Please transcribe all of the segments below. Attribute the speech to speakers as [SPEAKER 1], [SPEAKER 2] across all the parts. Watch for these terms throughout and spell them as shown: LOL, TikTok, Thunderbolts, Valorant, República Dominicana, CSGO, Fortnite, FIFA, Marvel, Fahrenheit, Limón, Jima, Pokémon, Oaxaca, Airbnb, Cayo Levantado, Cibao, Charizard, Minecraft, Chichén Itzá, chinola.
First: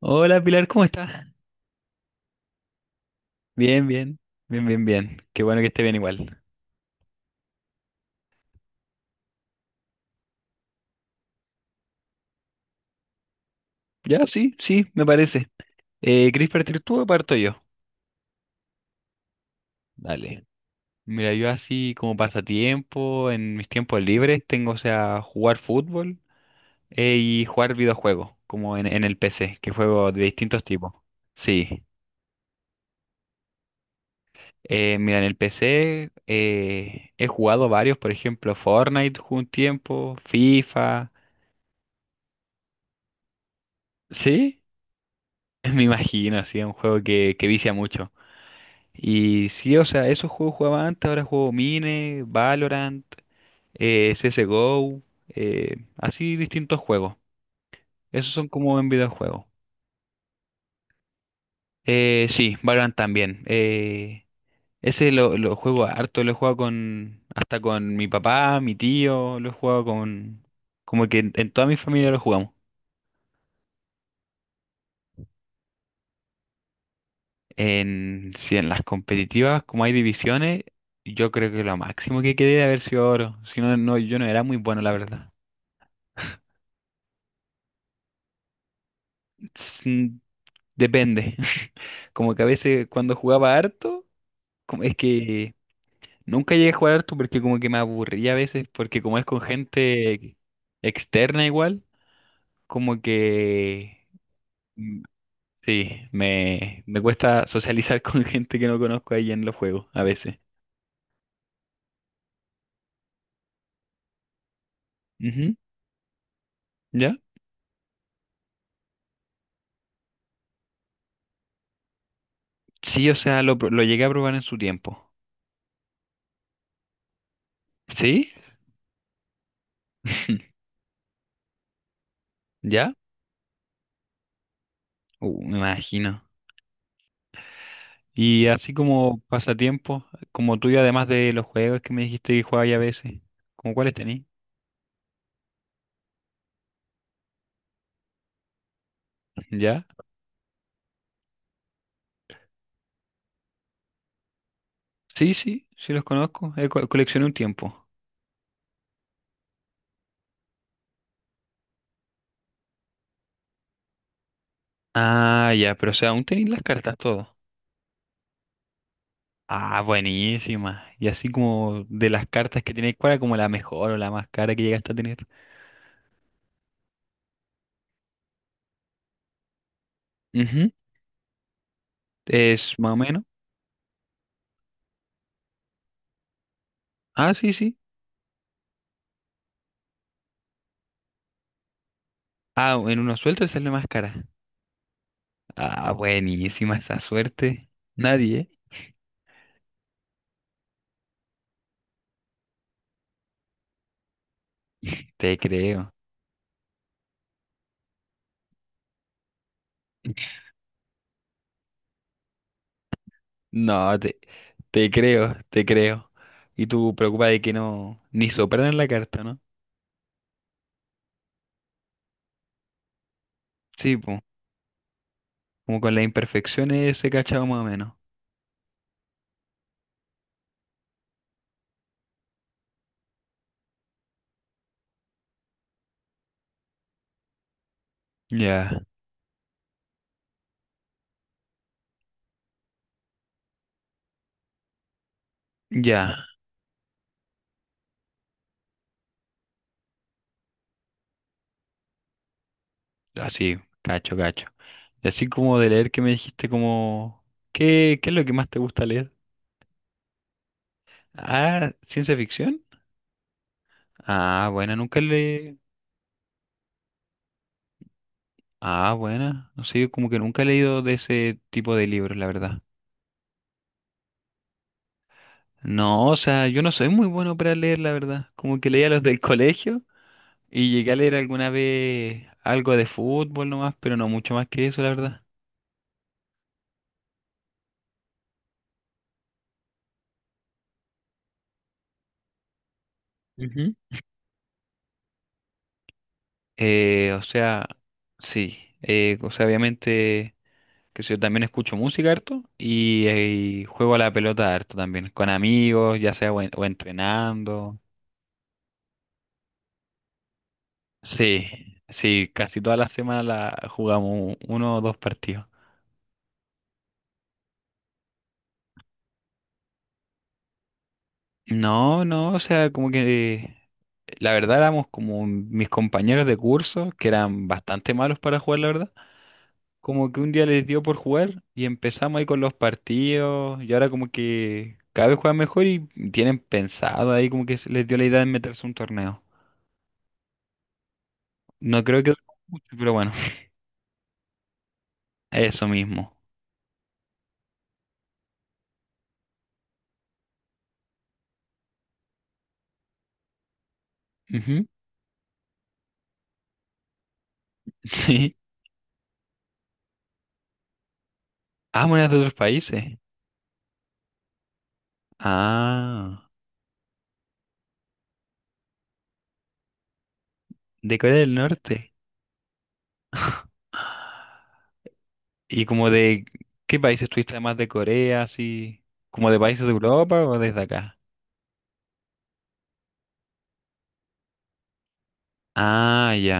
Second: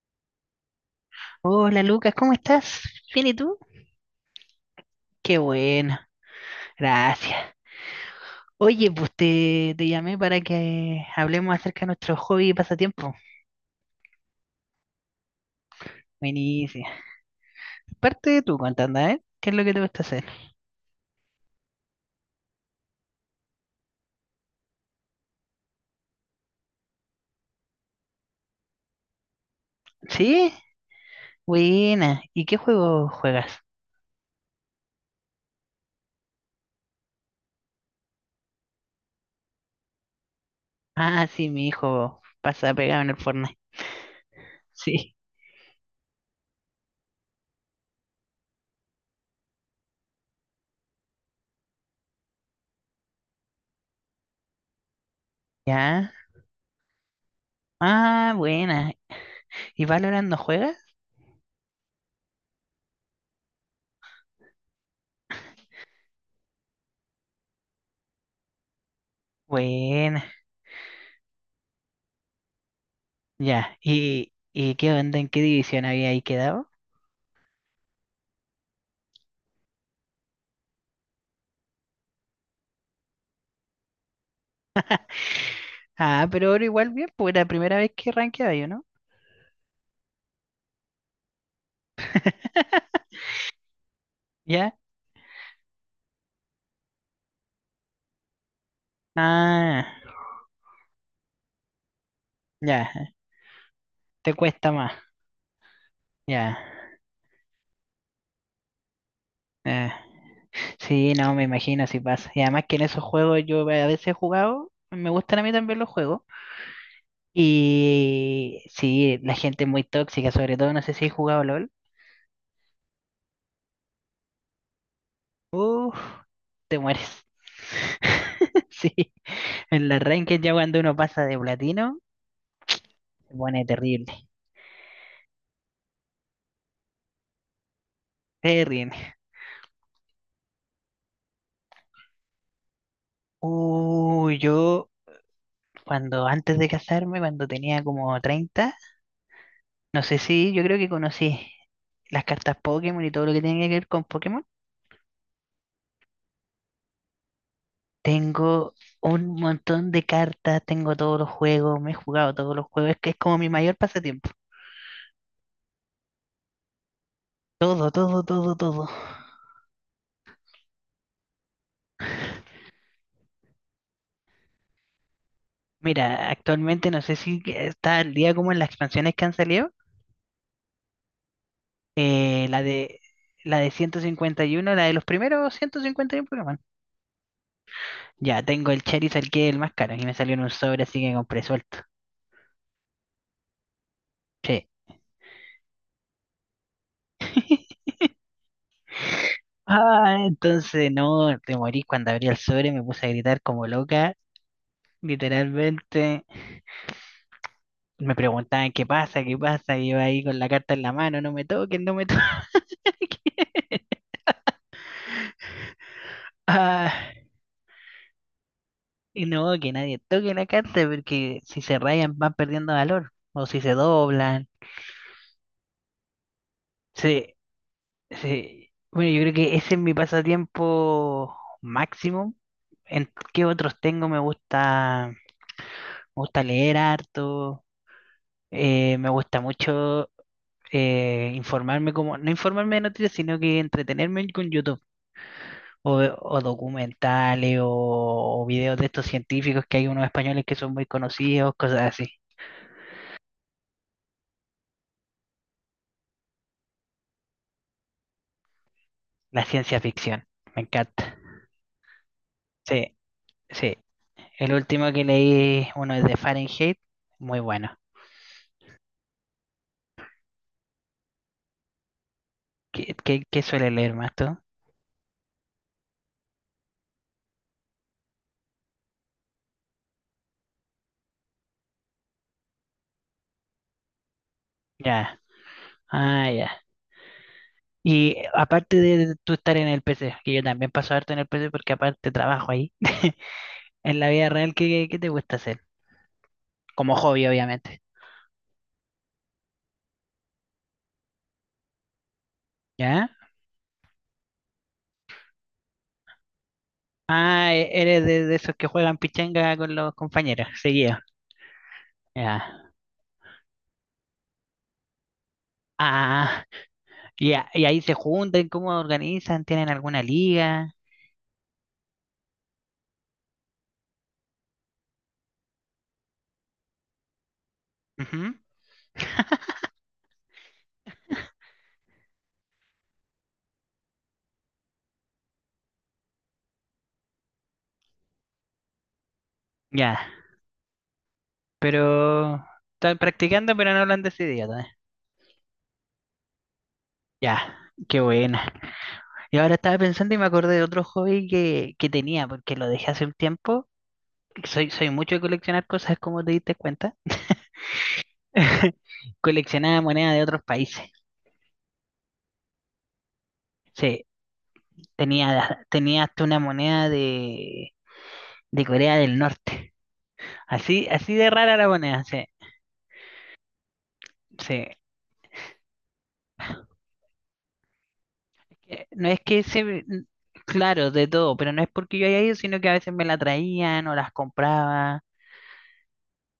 [SPEAKER 1] Hola Pilar, ¿cómo estás?
[SPEAKER 2] Hola Lucas, ¿cómo estás? ¿Bien y tú?
[SPEAKER 1] Bien, bien, bien, bien, bien.
[SPEAKER 2] Qué
[SPEAKER 1] Qué bueno que esté bien
[SPEAKER 2] bueno,
[SPEAKER 1] igual.
[SPEAKER 2] gracias. Oye, pues te llamé para que hablemos acerca de nuestros hobbies y pasatiempo.
[SPEAKER 1] Ya, sí, sí, me parece. ¿Querés partir
[SPEAKER 2] Buenísimo.
[SPEAKER 1] tú o parto yo?
[SPEAKER 2] Parte tú contando, ¿eh? ¿Qué es lo que te gusta hacer?
[SPEAKER 1] Dale. Mira, yo así como pasatiempo, en mis tiempos libres, tengo, o sea, jugar fútbol y jugar videojuegos, como en el PC, que juego de
[SPEAKER 2] ¿Sí?
[SPEAKER 1] distintos tipos. Sí.
[SPEAKER 2] Buena. ¿Y qué juego juegas?
[SPEAKER 1] Mira, en el PC he jugado varios, por ejemplo, Fortnite jugué un tiempo, FIFA.
[SPEAKER 2] Ah, sí, mi hijo pasa pegado en el Fortnite.
[SPEAKER 1] ¿Sí?
[SPEAKER 2] Sí.
[SPEAKER 1] Me imagino, sí, es un juego que vicia mucho. Y sí, o sea, esos juegos jugaba antes, ahora juego Mine, Valorant, CSGO,
[SPEAKER 2] ¿Ya?
[SPEAKER 1] así distintos juegos. Esos
[SPEAKER 2] Ah,
[SPEAKER 1] son como en
[SPEAKER 2] buena.
[SPEAKER 1] videojuegos.
[SPEAKER 2] ¿Y Valorant no juegas?
[SPEAKER 1] Sí, Valorant también. Ese lo juego harto, lo he jugado con, hasta con mi papá, mi tío, lo he jugado
[SPEAKER 2] Buena.
[SPEAKER 1] con... Como que en toda mi familia lo jugamos.
[SPEAKER 2] Ya. ¿Y qué onda? ¿En qué división había ahí quedado?
[SPEAKER 1] Sí, en las competitivas, como hay divisiones, yo creo que lo máximo que quedé de haber sido oro. Si no, no, yo no era muy bueno, la verdad.
[SPEAKER 2] Ah, pero ahora igual bien, pues era la primera vez que rankeaba yo, ¿no?
[SPEAKER 1] Depende. Como que a veces cuando jugaba harto,
[SPEAKER 2] ¿Ya?
[SPEAKER 1] es que nunca llegué a jugar harto porque como que me aburría a veces, porque como es con
[SPEAKER 2] Ah,
[SPEAKER 1] gente externa igual, como
[SPEAKER 2] ya,
[SPEAKER 1] que
[SPEAKER 2] te cuesta más,
[SPEAKER 1] mm, sí,
[SPEAKER 2] ya.
[SPEAKER 1] me cuesta socializar con gente que no conozco ahí en los juegos
[SPEAKER 2] eh,
[SPEAKER 1] a veces.
[SPEAKER 2] sí, no, me imagino si pasa. Y además que en esos juegos yo a veces he jugado, me gustan a mí
[SPEAKER 1] Ujú,
[SPEAKER 2] también los juegos.
[SPEAKER 1] ¿Ya?
[SPEAKER 2] Y sí, la gente es muy tóxica, sobre todo, no sé si he jugado LOL.
[SPEAKER 1] Sí, o sea, lo llegué a probar en su tiempo.
[SPEAKER 2] Uf, te mueres.
[SPEAKER 1] ¿Sí?
[SPEAKER 2] Sí, en la ranked ya cuando uno pasa de platino,
[SPEAKER 1] ¿Ya?
[SPEAKER 2] se pone terrible,
[SPEAKER 1] Me imagino. Y así
[SPEAKER 2] terrible.
[SPEAKER 1] como pasatiempos, como tuyo, además de los juegos que me dijiste que jugabas a veces, ¿como cuáles tenés?
[SPEAKER 2] Uy, yo cuando antes de casarme, cuando tenía como 30
[SPEAKER 1] ¿Ya?
[SPEAKER 2] no sé si yo creo que conocí las cartas Pokémon y todo lo que tenía que ver con Pokémon.
[SPEAKER 1] Sí, sí, sí los conozco. Coleccioné un tiempo.
[SPEAKER 2] Tengo un montón de cartas, tengo todos los juegos, me he jugado todos los juegos, es que es como mi mayor pasatiempo.
[SPEAKER 1] Ah, ya, pero o sea, aún tenéis las cartas todo.
[SPEAKER 2] Todo, todo, todo, todo.
[SPEAKER 1] Ah, buenísima. Y así como de las cartas que tenéis, ¿cuál era como la mejor o la más cara que llegaste a tener?
[SPEAKER 2] Mira, actualmente no sé si que está al día como en las expansiones que han salido.
[SPEAKER 1] Ujú,
[SPEAKER 2] eh, la
[SPEAKER 1] es más o
[SPEAKER 2] de
[SPEAKER 1] menos.
[SPEAKER 2] la de 151, la de los primeros 151 Pokémon.
[SPEAKER 1] Ah, sí, sí.
[SPEAKER 2] Ya tengo el Charizard que es el más caro y me salió en un sobre, así que compré suelto.
[SPEAKER 1] Ah, en una suelta sale más cara.
[SPEAKER 2] Sí.
[SPEAKER 1] Ah, buenísima esa suerte. Nadie,
[SPEAKER 2] Ah, entonces no, te morí cuando abrí el sobre, me puse a gritar como loca,
[SPEAKER 1] ¿eh? Te creo.
[SPEAKER 2] literalmente. Me preguntaban qué pasa, y yo ahí con la carta en la mano, no me toquen, no me toquen.
[SPEAKER 1] No, te creo, te creo. Y
[SPEAKER 2] Ah,
[SPEAKER 1] tú preocupas de que no, ni sopraran la carta,
[SPEAKER 2] y
[SPEAKER 1] ¿no?
[SPEAKER 2] no, que nadie toque la carta, porque si se rayan van perdiendo valor, o si se
[SPEAKER 1] Sí, pues,
[SPEAKER 2] doblan.
[SPEAKER 1] como con las imperfecciones se
[SPEAKER 2] Sí,
[SPEAKER 1] cachaba más o menos.
[SPEAKER 2] sí. Bueno, yo creo que ese es mi pasatiempo máximo. ¿En qué otros tengo? Me gusta leer harto,
[SPEAKER 1] Ya,
[SPEAKER 2] me gusta mucho. Informarme como, no informarme de noticias, sino que entretenerme con YouTube o,
[SPEAKER 1] ya,
[SPEAKER 2] o documentales o videos de estos científicos que hay unos españoles que son muy conocidos, cosas así.
[SPEAKER 1] así, cacho, cacho. Y así como de leer que me dijiste como, ¿qué es lo que más te gusta leer?
[SPEAKER 2] La ciencia ficción, me encanta.
[SPEAKER 1] Ah, ciencia ficción.
[SPEAKER 2] Sí, sí.
[SPEAKER 1] Ah,
[SPEAKER 2] El
[SPEAKER 1] buena,
[SPEAKER 2] último
[SPEAKER 1] nunca
[SPEAKER 2] que
[SPEAKER 1] le...
[SPEAKER 2] leí, uno es de Fahrenheit, muy bueno.
[SPEAKER 1] Ah, buena, no sé, yo como que nunca he leído de ese tipo de libros, la verdad.
[SPEAKER 2] ¿Qué suele leer más tú?
[SPEAKER 1] No, o sea, yo no soy muy bueno para leer, la verdad. Como que leía los del colegio. Y llegué a leer alguna vez algo de fútbol nomás, pero no mucho más que eso, la
[SPEAKER 2] Ya,
[SPEAKER 1] verdad.
[SPEAKER 2] ah, ya. Y aparte de tú estar en el PC, que yo también paso harto en el PC porque aparte trabajo ahí,
[SPEAKER 1] Ujú.
[SPEAKER 2] en la vida real, ¿qué te gusta hacer? Como
[SPEAKER 1] O
[SPEAKER 2] hobby,
[SPEAKER 1] sea,
[SPEAKER 2] obviamente.
[SPEAKER 1] sí. O sea, obviamente, que yo también escucho música harto
[SPEAKER 2] ¿Ya?
[SPEAKER 1] y juego a la pelota harto también, con amigos, ya sea o
[SPEAKER 2] Ah,
[SPEAKER 1] entrenando.
[SPEAKER 2] eres de esos que juegan pichanga con los compañeros, seguido.
[SPEAKER 1] Sí, sí,
[SPEAKER 2] Ya.
[SPEAKER 1] casi toda la semana la jugamos uno o dos partidos.
[SPEAKER 2] Ah, y ahí se juntan, ¿cómo organizan? ¿Tienen alguna liga?
[SPEAKER 1] No, no, o sea, como que la verdad éramos como mis compañeros de curso, que eran bastante malos
[SPEAKER 2] Ujú,
[SPEAKER 1] para jugar, la verdad. Como que un día les dio por jugar y empezamos ahí con los partidos y ahora como que cada vez juegan mejor y tienen pensado ahí como que se les dio la idea de meterse a un torneo.
[SPEAKER 2] ya.
[SPEAKER 1] No creo que dure
[SPEAKER 2] Pero
[SPEAKER 1] mucho, pero
[SPEAKER 2] están
[SPEAKER 1] bueno,
[SPEAKER 2] practicando, pero no lo han decidido todavía.
[SPEAKER 1] eso mismo.
[SPEAKER 2] Ya, qué buena. Y ahora estaba pensando y me acordé de otro hobby que tenía, porque lo dejé hace un tiempo.
[SPEAKER 1] Ujú.
[SPEAKER 2] Soy, soy mucho de coleccionar cosas, como te diste cuenta.
[SPEAKER 1] Sí.
[SPEAKER 2] Coleccionaba monedas de otros países.
[SPEAKER 1] Ah, monedas de otros países.
[SPEAKER 2] Sí, tenía
[SPEAKER 1] Ah,
[SPEAKER 2] hasta una moneda de Corea del Norte. Así,
[SPEAKER 1] de
[SPEAKER 2] así
[SPEAKER 1] Corea
[SPEAKER 2] de
[SPEAKER 1] del
[SPEAKER 2] rara la
[SPEAKER 1] Norte.
[SPEAKER 2] moneda, sí, sí.
[SPEAKER 1] ¿Y como de qué países estuviste además de Corea, así?
[SPEAKER 2] No es
[SPEAKER 1] ¿Como de
[SPEAKER 2] que
[SPEAKER 1] países de
[SPEAKER 2] se,
[SPEAKER 1] Europa o desde
[SPEAKER 2] claro,
[SPEAKER 1] acá?
[SPEAKER 2] de todo, pero no es porque yo haya ido, sino que a veces me la traían o las compraba.
[SPEAKER 1] Ah, ya.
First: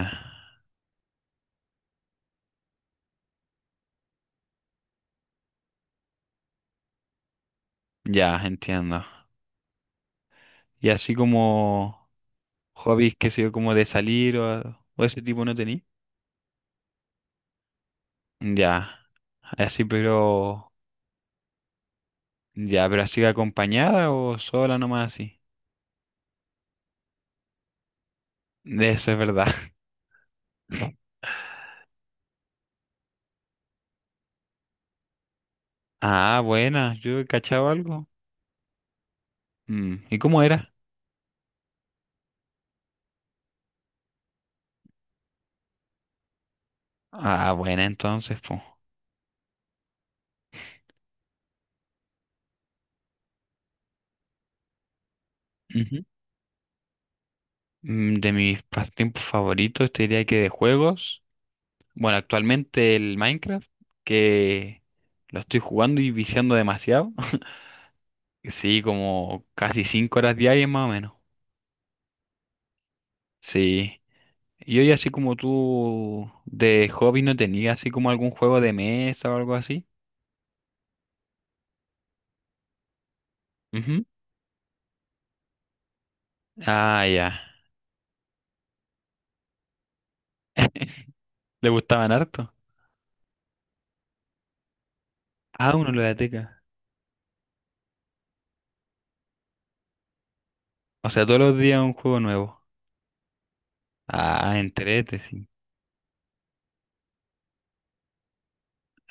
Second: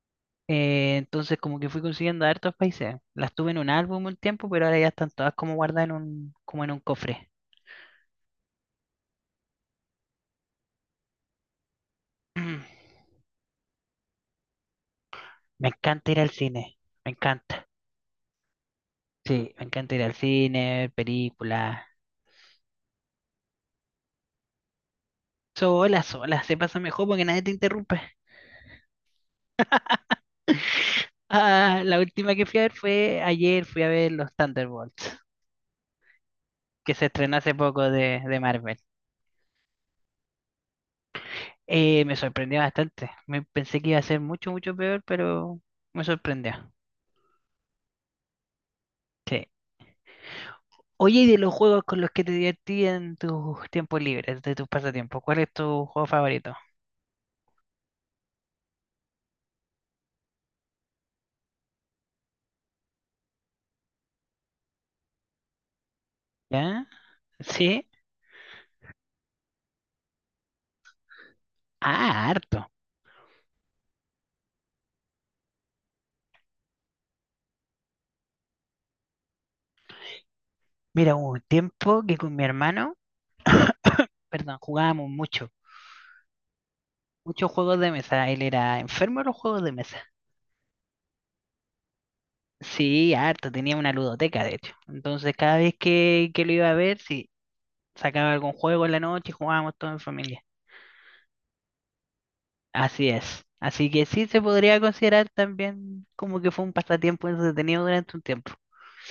[SPEAKER 2] Entonces como que fui consiguiendo de hartos países. Las tuve en un álbum un tiempo, pero ahora ya están todas como guardadas en como en un cofre.
[SPEAKER 1] Ya, entiendo. Y así como...
[SPEAKER 2] Mm,
[SPEAKER 1] hobbies que sé yo, como de salir o ese tipo no
[SPEAKER 2] Me
[SPEAKER 1] tení.
[SPEAKER 2] encanta ir al cine, me encanta.
[SPEAKER 1] Ya,
[SPEAKER 2] Sí, me
[SPEAKER 1] así
[SPEAKER 2] encanta ir al
[SPEAKER 1] pero,
[SPEAKER 2] cine, ver películas.
[SPEAKER 1] ya, pero así acompañada o sola nomás así.
[SPEAKER 2] Sola, sola, se pasa mejor porque nadie te interrumpe.
[SPEAKER 1] Eso es verdad.
[SPEAKER 2] Ah, la última que fui a ver fue ayer, fui a ver los Thunderbolts,
[SPEAKER 1] Ah,
[SPEAKER 2] que
[SPEAKER 1] buena,
[SPEAKER 2] se
[SPEAKER 1] yo he
[SPEAKER 2] estrenó hace
[SPEAKER 1] cachado
[SPEAKER 2] poco
[SPEAKER 1] algo.
[SPEAKER 2] de Marvel.
[SPEAKER 1] ¿Y cómo era?
[SPEAKER 2] Me sorprendió bastante. Me pensé que iba a ser mucho, mucho peor, pero me sorprendió.
[SPEAKER 1] Ah, buena entonces, pues.
[SPEAKER 2] Sí. Oye, y de los juegos con los que te divertí en tus tiempos libres, de tus pasatiempos, ¿cuál es tu juego favorito?
[SPEAKER 1] De mis pasatiempos favoritos, te diría que de juegos. Bueno, actualmente el Minecraft, que lo estoy jugando y viciando
[SPEAKER 2] ¿Ya?
[SPEAKER 1] demasiado.
[SPEAKER 2] ¿Sí?
[SPEAKER 1] Sí, como casi 5 horas diarias más o menos.
[SPEAKER 2] Ah, harto.
[SPEAKER 1] Sí. Y hoy, así como tú de hobby, ¿no tenías así como algún juego de mesa o algo así?
[SPEAKER 2] Mira, hubo un tiempo que con mi hermano,
[SPEAKER 1] Ujú.
[SPEAKER 2] perdón, jugábamos mucho,
[SPEAKER 1] Ah, ya.
[SPEAKER 2] muchos juegos de mesa. Él era enfermo de los juegos de mesa.
[SPEAKER 1] ¿Le gustaban harto?
[SPEAKER 2] Sí, harto, tenía una ludoteca, de hecho. Entonces, cada vez
[SPEAKER 1] Ah, uno lo
[SPEAKER 2] que,
[SPEAKER 1] teca.
[SPEAKER 2] que lo iba a ver, sí, sacaba algún juego en la noche y jugábamos todo en familia.
[SPEAKER 1] O sea, todos los días un juego nuevo.
[SPEAKER 2] Así es. Así que sí se
[SPEAKER 1] Ah,
[SPEAKER 2] podría
[SPEAKER 1] entrete,
[SPEAKER 2] considerar
[SPEAKER 1] sí.
[SPEAKER 2] también como que fue un pasatiempo entretenido durante un tiempo.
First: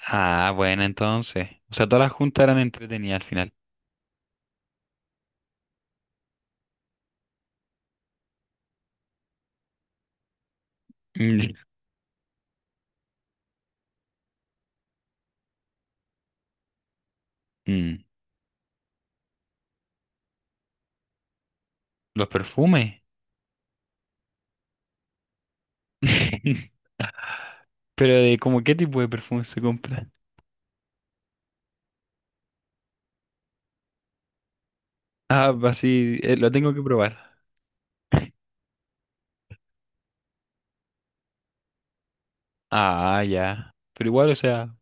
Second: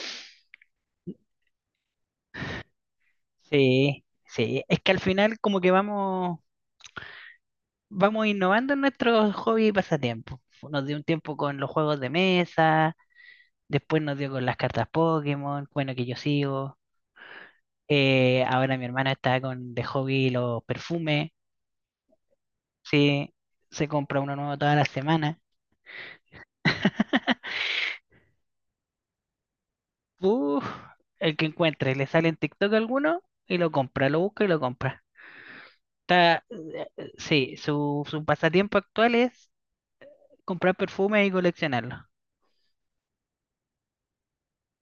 [SPEAKER 1] Ah, bueno, entonces. O sea, todas las juntas eran entretenidas al final.
[SPEAKER 2] Sí, sí. Es que al final como que vamos innovando en nuestros hobbies y pasatiempos. Nos dio un tiempo
[SPEAKER 1] Mm,
[SPEAKER 2] con los juegos de mesa, después nos dio con las cartas Pokémon, bueno, que yo sigo.
[SPEAKER 1] mm.
[SPEAKER 2] Ahora mi hermana está con de hobby los perfumes.
[SPEAKER 1] Los perfumes.
[SPEAKER 2] Si se compra uno nuevo toda la semana,
[SPEAKER 1] Pero de como qué tipo de perfume se compra.
[SPEAKER 2] uf, el que encuentre, le sale en TikTok alguno y lo compra, lo busca y lo compra.
[SPEAKER 1] Ah, así, lo tengo que probar.
[SPEAKER 2] Sí, su pasatiempo actual es comprar perfumes y coleccionarlos.
[SPEAKER 1] Ah, ya. Pero igual, o sea,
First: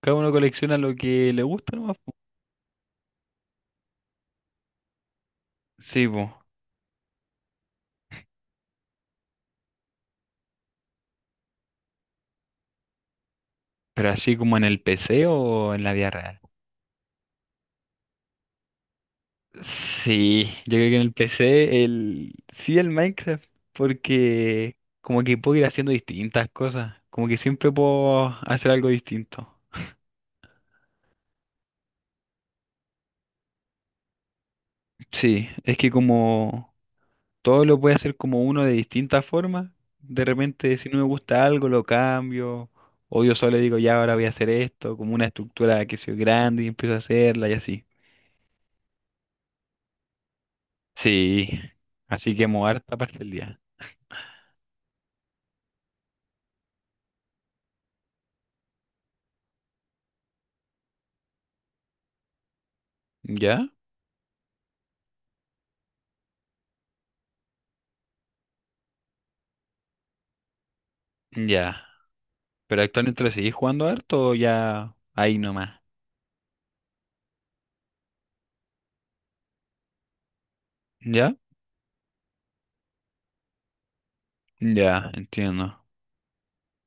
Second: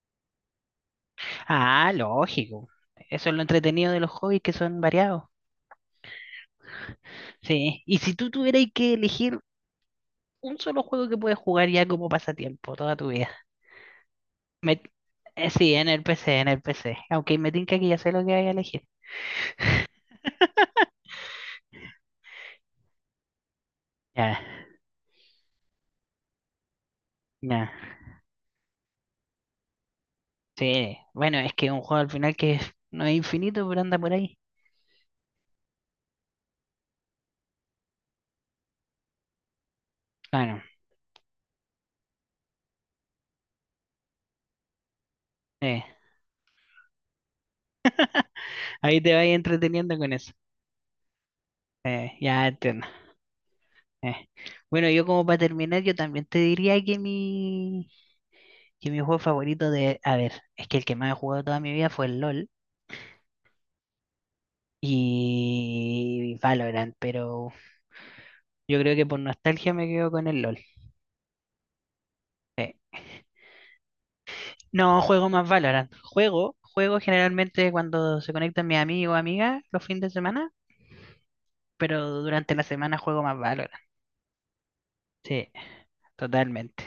[SPEAKER 1] cada uno colecciona lo que le gusta,
[SPEAKER 2] Ah,
[SPEAKER 1] ¿no?
[SPEAKER 2] lógico. Eso es lo entretenido de los hobbies que son variados.
[SPEAKER 1] Sí, bo.
[SPEAKER 2] Sí, y si tú tuvieras que elegir un solo juego que puedes jugar ya como pasatiempo toda tu vida.
[SPEAKER 1] Pero así como en
[SPEAKER 2] Me-
[SPEAKER 1] el PC
[SPEAKER 2] sí,
[SPEAKER 1] o en
[SPEAKER 2] en
[SPEAKER 1] la
[SPEAKER 2] el
[SPEAKER 1] vida
[SPEAKER 2] PC,
[SPEAKER 1] real.
[SPEAKER 2] en el PC. Aunque me tinca que ya sé lo que voy a elegir.
[SPEAKER 1] Sí, yo creo que en el PC el sí el Minecraft
[SPEAKER 2] Ya,
[SPEAKER 1] porque como que puedo ir haciendo distintas cosas, como que
[SPEAKER 2] ya.
[SPEAKER 1] siempre puedo hacer algo distinto.
[SPEAKER 2] Sí, bueno, es que un juego al final que no es infinito, pero anda por ahí.
[SPEAKER 1] Sí, es que como todo lo puede hacer como uno de distintas formas, de
[SPEAKER 2] Bueno,
[SPEAKER 1] repente si no me gusta algo lo cambio o yo solo digo ya ahora voy a hacer esto, como una
[SPEAKER 2] eh,
[SPEAKER 1] estructura que sea grande y empiezo a hacerla y así.
[SPEAKER 2] ahí te vas entreteniendo con eso.
[SPEAKER 1] Sí, así
[SPEAKER 2] Ya
[SPEAKER 1] que mover
[SPEAKER 2] entiendo.
[SPEAKER 1] esta parte del día.
[SPEAKER 2] eh. Bueno, yo como para terminar, yo también te diría que mi, juego favorito A ver, es que el que más he jugado toda mi vida fue el LOL
[SPEAKER 1] ¿Ya?
[SPEAKER 2] y Valorant, pero yo creo que por nostalgia me quedo con el LOL.
[SPEAKER 1] Ya. ¿Pero actualmente lo seguís jugando harto o ya
[SPEAKER 2] No, juego
[SPEAKER 1] ahí
[SPEAKER 2] más
[SPEAKER 1] nomás?
[SPEAKER 2] Valorant. Juego generalmente cuando se conectan mis amigos o amigas los fines de semana,
[SPEAKER 1] ¿Ya?
[SPEAKER 2] pero durante la semana juego más Valorant.
[SPEAKER 1] Ya,
[SPEAKER 2] Sí,
[SPEAKER 1] entiendo.
[SPEAKER 2] totalmente.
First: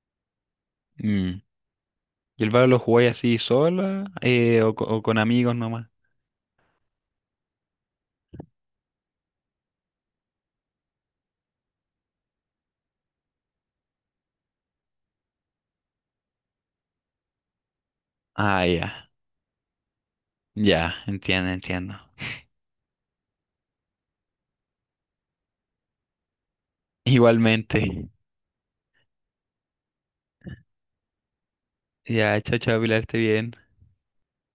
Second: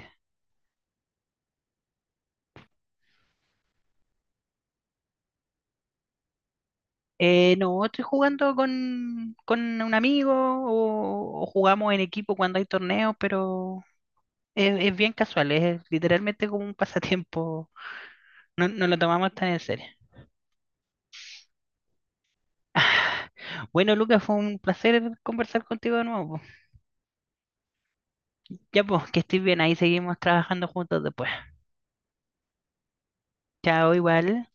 [SPEAKER 1] Mm. ¿Y el Valorant lo jugáis así sola o con amigos nomás?
[SPEAKER 2] No, estoy jugando con un amigo o jugamos en equipo cuando hay torneos, pero es bien casual, es literalmente como un pasatiempo.
[SPEAKER 1] Ah,
[SPEAKER 2] No, no lo
[SPEAKER 1] ya.
[SPEAKER 2] tomamos tan en serio.
[SPEAKER 1] Ya, entiendo, entiendo.
[SPEAKER 2] Ah, bueno, Lucas, fue un placer conversar contigo de nuevo, po.
[SPEAKER 1] Igualmente.
[SPEAKER 2] Ya pues, que estés bien, ahí seguimos trabajando juntos después.
[SPEAKER 1] Ya, chao, chao, Pilar, esté bien.
[SPEAKER 2] Chao, igual.